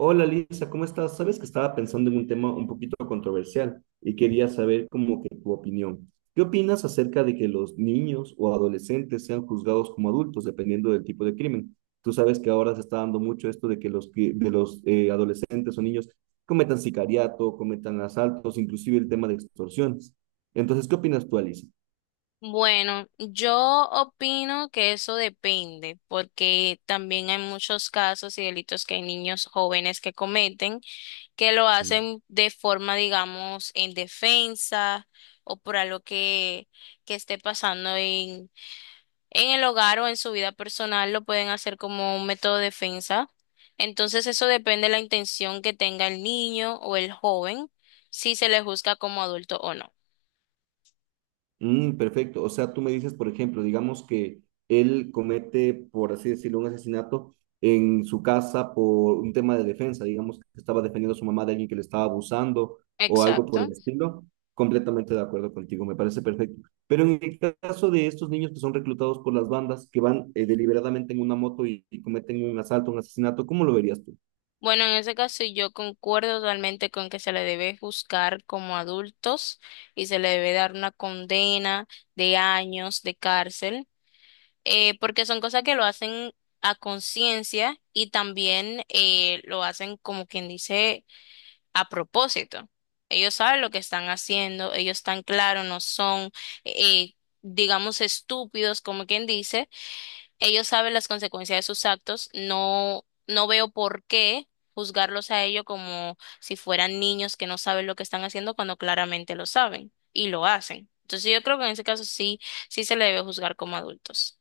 Hola Lisa, ¿cómo estás? Sabes que estaba pensando en un tema un poquito controversial y quería saber como que tu opinión. ¿Qué opinas acerca de que los niños o adolescentes sean juzgados como adultos dependiendo del tipo de crimen? Tú sabes que ahora se está dando mucho esto de que los, que- de los adolescentes o niños cometan sicariato, cometan asaltos, inclusive el tema de extorsiones. Entonces, ¿qué opinas tú, Lisa? Bueno, yo opino que eso depende, porque también hay muchos casos y delitos que hay niños jóvenes que cometen, que lo hacen de forma, digamos, en defensa o por algo que, esté pasando en el hogar o en su vida personal, lo pueden hacer como un método de defensa. Entonces, eso depende de la intención que tenga el niño o el joven, si se le juzga como adulto o no. Mm, perfecto. O sea, tú me dices, por ejemplo, digamos que él comete, por así decirlo, un asesinato en su casa por un tema de defensa, digamos que estaba defendiendo a su mamá de alguien que le estaba abusando o algo por Exacto. el estilo. Completamente de acuerdo contigo, me parece perfecto. Pero en el caso de estos niños que son reclutados por las bandas, que van deliberadamente en una moto y cometen un asalto, un asesinato, ¿cómo lo verías tú? Bueno, en ese caso yo concuerdo totalmente con que se le debe juzgar como adultos y se le debe dar una condena de años de cárcel, porque son cosas que lo hacen a conciencia y también lo hacen como quien dice a propósito. Ellos saben lo que están haciendo, ellos están claros, no son, eh, digamos, estúpidos como quien dice ellos saben las consecuencias de sus actos, no veo por qué juzgarlos a ellos como si fueran niños que no saben lo que están haciendo cuando claramente lo saben y lo hacen. Entonces yo creo que en ese caso sí, sí se le debe juzgar como adultos.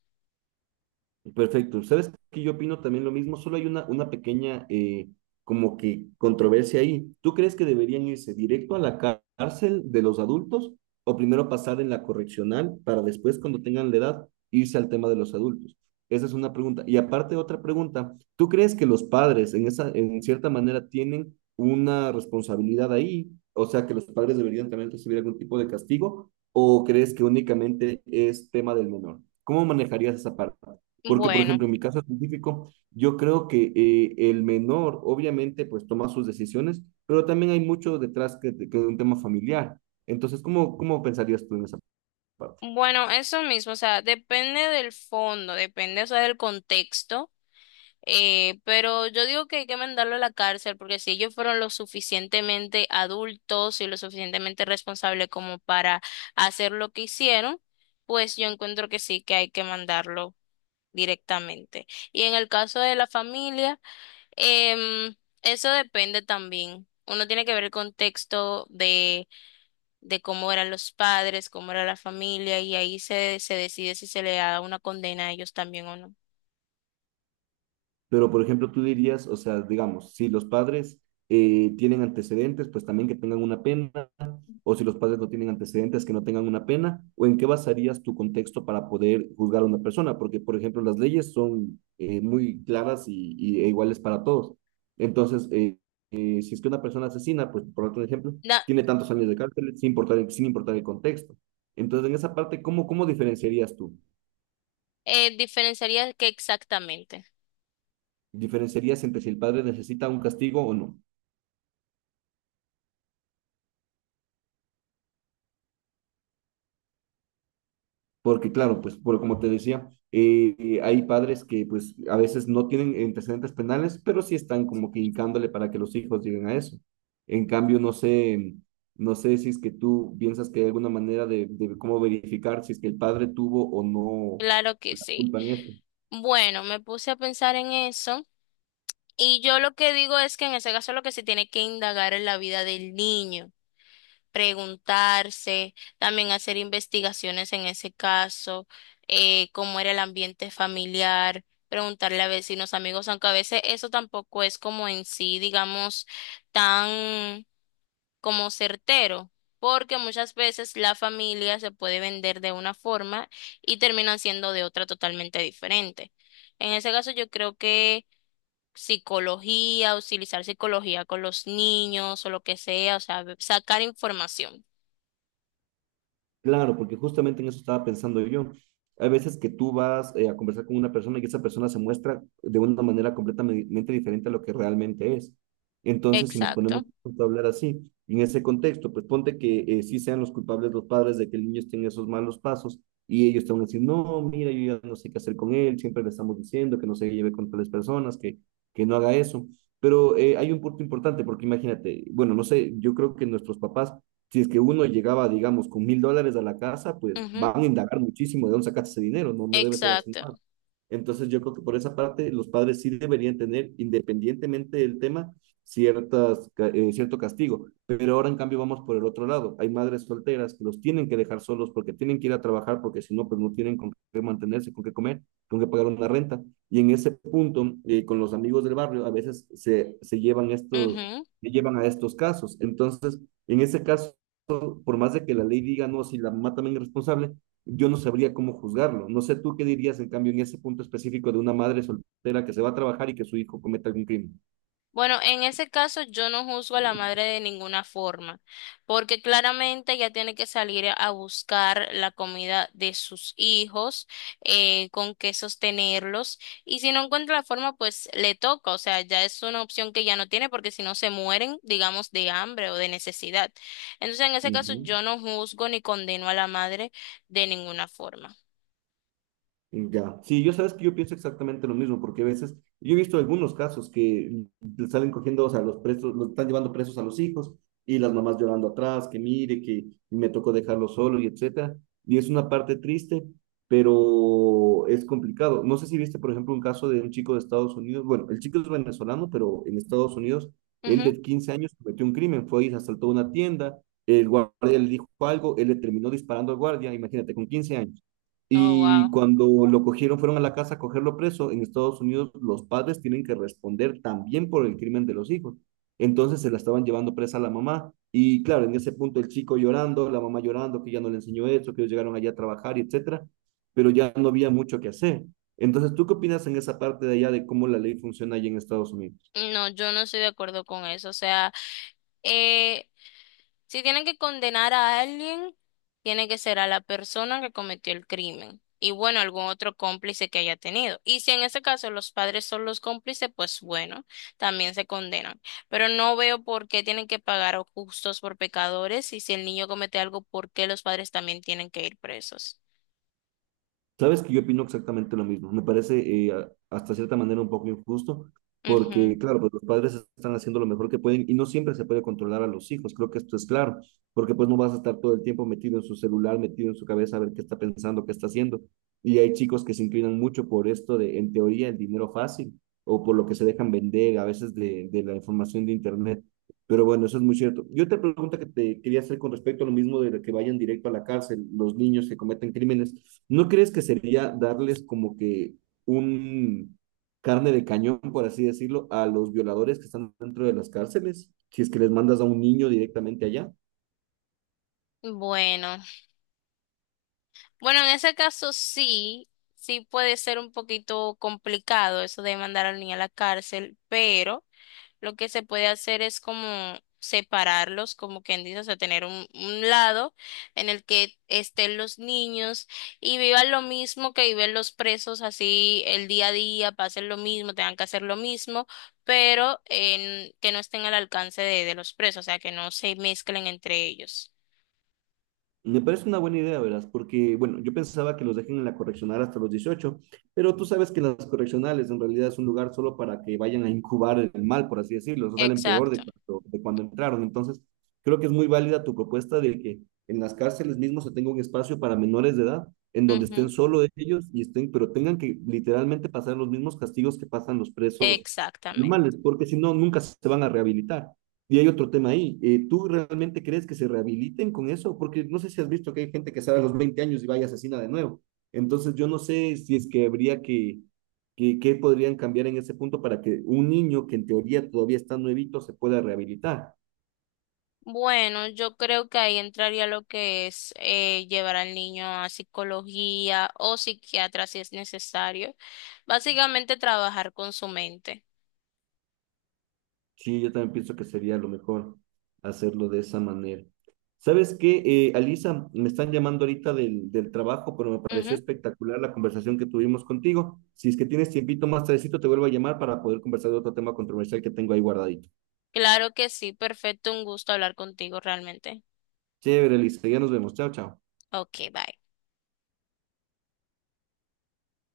Perfecto. ¿Sabes que yo opino también lo mismo? Solo hay una pequeña como que controversia ahí. ¿Tú crees que deberían irse directo a la cárcel de los adultos o primero pasar en la correccional para después, cuando tengan la edad, irse al tema de los adultos? Esa es una pregunta. Y aparte, otra pregunta. ¿Tú crees que los padres en cierta manera tienen una responsabilidad ahí? O sea, ¿que los padres deberían también recibir algún tipo de castigo o crees que únicamente es tema del menor? ¿Cómo manejarías esa parte? Porque, por Bueno, ejemplo, en mi caso específico, yo creo que el menor, obviamente, pues toma sus decisiones, pero también hay mucho detrás que de un tema familiar. Entonces, cómo pensarías tú en esa parte? bueno, eso mismo, o sea, depende del fondo, depende, o sea, del contexto. Pero yo digo que hay que mandarlo a la cárcel porque si ellos fueron lo suficientemente adultos y lo suficientemente responsables como para hacer lo que hicieron, pues yo encuentro que sí que hay que mandarlo directamente. Y en el caso de la familia, em, eso depende también. Uno tiene que ver el contexto de cómo eran los padres, cómo era la familia, y ahí se decide si se le da una condena a ellos también o Pero, por ejemplo, tú dirías, o sea, digamos, si los padres tienen antecedentes, pues también que tengan una pena o si los padres no tienen antecedentes que no tengan una pena, o en qué basarías tu contexto para poder juzgar a una persona, porque por ejemplo las leyes son muy claras e iguales para todos. Entonces, si es que una persona asesina, pues por otro ejemplo, no. tiene tantos años de cárcel sin importar, sin importar el contexto. Entonces, en esa parte, cómo diferenciarías tú? Diferenciaría qué exactamente. ¿Diferenciarías entre si el padre necesita un castigo o no? Porque claro, pues por, como te decía, hay padres que pues a veces no tienen antecedentes penales, pero sí están como que hincándole para que los hijos lleguen a eso. En cambio, no sé, no sé si es que tú piensas que hay alguna manera de cómo verificar si es que el padre tuvo o no Claro que la sí. culpa en eso. Bueno, me puse a pensar en eso y yo lo que digo es que en ese caso lo que se tiene que indagar es la vida del niño, preguntarse, también hacer investigaciones en ese caso, cómo era el ambiente familiar, preguntarle a vecinos, amigos, aunque a veces eso tampoco es como en sí, digamos, tan como certero, porque muchas veces la familia se puede vender de una forma y terminan siendo de otra totalmente diferente. En ese caso, yo creo que psicología, utilizar psicología con los niños o lo que sea, o sea, sacar información. Claro, porque justamente en eso estaba pensando yo. Hay veces que tú vas a conversar con una persona y esa persona se muestra de una manera completamente diferente a lo que realmente es. Entonces, si nos ponemos Exacto. a hablar así, en ese contexto, pues ponte que sí sean los culpables los padres de que el niño esté en esos malos pasos y ellos te van a decir, no, mira, yo ya no sé qué hacer con él, siempre le estamos diciendo que no se lleve con tales personas, que no haga eso. Pero hay un punto importante, porque imagínate, bueno, no sé, yo creo que nuestros papás si es que uno llegaba, digamos, con $1000 a la casa, pues Ujú, van a indagar muchísimo de dónde sacaste ese dinero, no, no debe ser así. exacto. Nomás. Entonces yo creo que por esa parte los padres sí deberían tener, independientemente del tema, cierto castigo. Pero ahora en cambio vamos por el otro lado. Hay madres solteras que los tienen que dejar solos porque tienen que ir a trabajar, porque si no, pues no tienen con qué mantenerse, con qué comer, con qué pagar una renta. Y en ese punto, con los amigos del barrio, a veces se llevan estos, Ujú. se llevan a estos casos. Entonces, en ese caso por más de que la ley diga, no, si la mamá también es responsable, yo no sabría cómo juzgarlo. No sé tú qué dirías, en cambio, en ese punto específico de una madre soltera que se va a trabajar y que su hijo cometa algún crimen. Bueno, en ese caso yo no juzgo a la madre de ninguna forma, porque claramente ella tiene que salir a buscar la comida de sus hijos, con qué sostenerlos, y si no encuentra la forma, pues le toca, o sea, ya es una opción que ya no tiene, porque si no se mueren, digamos, de hambre o de necesidad. Entonces, en ese caso Ujú. yo no juzgo ni condeno a la madre de ninguna forma. Ya, sí, yo sabes que yo pienso exactamente lo mismo, porque a veces, yo he visto algunos casos que le salen cogiendo, o sea, los presos, los están llevando presos a los hijos y las mamás llorando atrás, que mire, que me tocó dejarlo solo y etcétera. Y es una parte triste, pero es complicado. No sé si viste, por ejemplo, un caso de un chico de Estados Unidos, bueno, el chico es venezolano, pero en Estados Unidos, él Ujú. de 15 años cometió un crimen, fue y asaltó una tienda, el guardia le dijo algo, él le terminó disparando al guardia, imagínate, con 15 años. Oh, Y wow. cuando lo cogieron, fueron a la casa a cogerlo preso. En Estados Unidos, los padres tienen que responder también por el crimen de los hijos. Entonces se la estaban llevando presa a la mamá. Y claro, en ese punto el chico llorando, la mamá llorando, que ya no le enseñó eso, que ellos llegaron allá a trabajar, y etcétera. Pero ya no había mucho que hacer. Entonces, ¿tú qué opinas en esa parte de allá de cómo la ley funciona allá en Estados Unidos? No, yo no estoy de acuerdo con eso. O sea, eh, si tienen que condenar a alguien, tiene que ser a la persona que cometió el crimen y bueno, algún otro cómplice que haya tenido. Y si en ese caso los padres son los cómplices, pues bueno, también se condenan. Pero no veo por qué tienen que pagar a justos por pecadores y si el niño comete algo, ¿por qué los padres también tienen que ir presos? Sabes que yo opino exactamente lo mismo. Me parece hasta cierta manera un poco injusto, Ujú. porque claro, pues los padres están haciendo lo mejor que pueden y no siempre se puede controlar a los hijos. Creo que esto es claro, porque pues no vas a estar todo el tiempo metido en su celular, metido en su cabeza a ver qué está pensando, qué está haciendo. Y hay chicos que se inclinan mucho por esto de, en teoría, el dinero fácil o por lo que se dejan vender a veces de la información de internet. Pero bueno, eso es muy cierto. Yo otra pregunta que te quería hacer con respecto a lo mismo de que vayan directo a la cárcel los niños que cometen crímenes, ¿no crees que sería darles como que un carne de cañón, por así decirlo, a los violadores que están dentro de las cárceles? Si es que les mandas a un niño directamente allá. Bueno, bueno, en ese caso sí, sí puede ser un poquito complicado eso de mandar al niño a la cárcel, pero... Lo que se puede hacer es como separarlos, como quien dice, o sea, tener un lado en el que estén los niños y vivan lo mismo que viven los presos, así el día a día, pasen lo mismo, tengan que hacer lo mismo, pero en, que no estén al alcance de los presos, o sea, que no se mezclen entre ellos. Me parece una buena idea, verás, porque, bueno, yo pensaba que los dejen en la correccional hasta los 18, pero tú sabes que las correccionales en realidad es un lugar solo para que vayan a incubar el mal, por así decirlo, o sea, salen peor Exacto. De cuando entraron. Entonces, creo que es muy válida tu propuesta de que en las cárceles mismo se tenga un espacio para menores de edad, en donde Ujú, estén solo ellos y estén, pero tengan que literalmente pasar los mismos castigos que pasan los presos normales, exactamente. porque si no, nunca se van a rehabilitar. Y hay otro tema ahí. ¿Tú realmente crees que se rehabiliten con eso? Porque no sé si has visto que hay gente que sale a los 20 años y va y asesina de nuevo. Entonces, yo no sé si es que habría que podrían cambiar en ese punto para que un niño que en teoría todavía está nuevito se pueda rehabilitar. Bueno, yo creo que ahí entraría lo que es llevar al niño a psicología o psiquiatra si es necesario. Básicamente trabajar con su mente. Sí, yo también pienso que sería lo mejor hacerlo de esa manera. ¿Sabes qué, Alisa? Me están llamando ahorita del trabajo, pero me pareció Ujú. espectacular la conversación que tuvimos contigo. Si es que tienes tiempito más tardecito, te vuelvo a llamar para poder conversar de otro tema controversial que tengo ahí guardadito. Claro que sí, perfecto, un gusto hablar contigo realmente. Chévere, Alisa, ya nos vemos. Chao, chao. Ok, bye.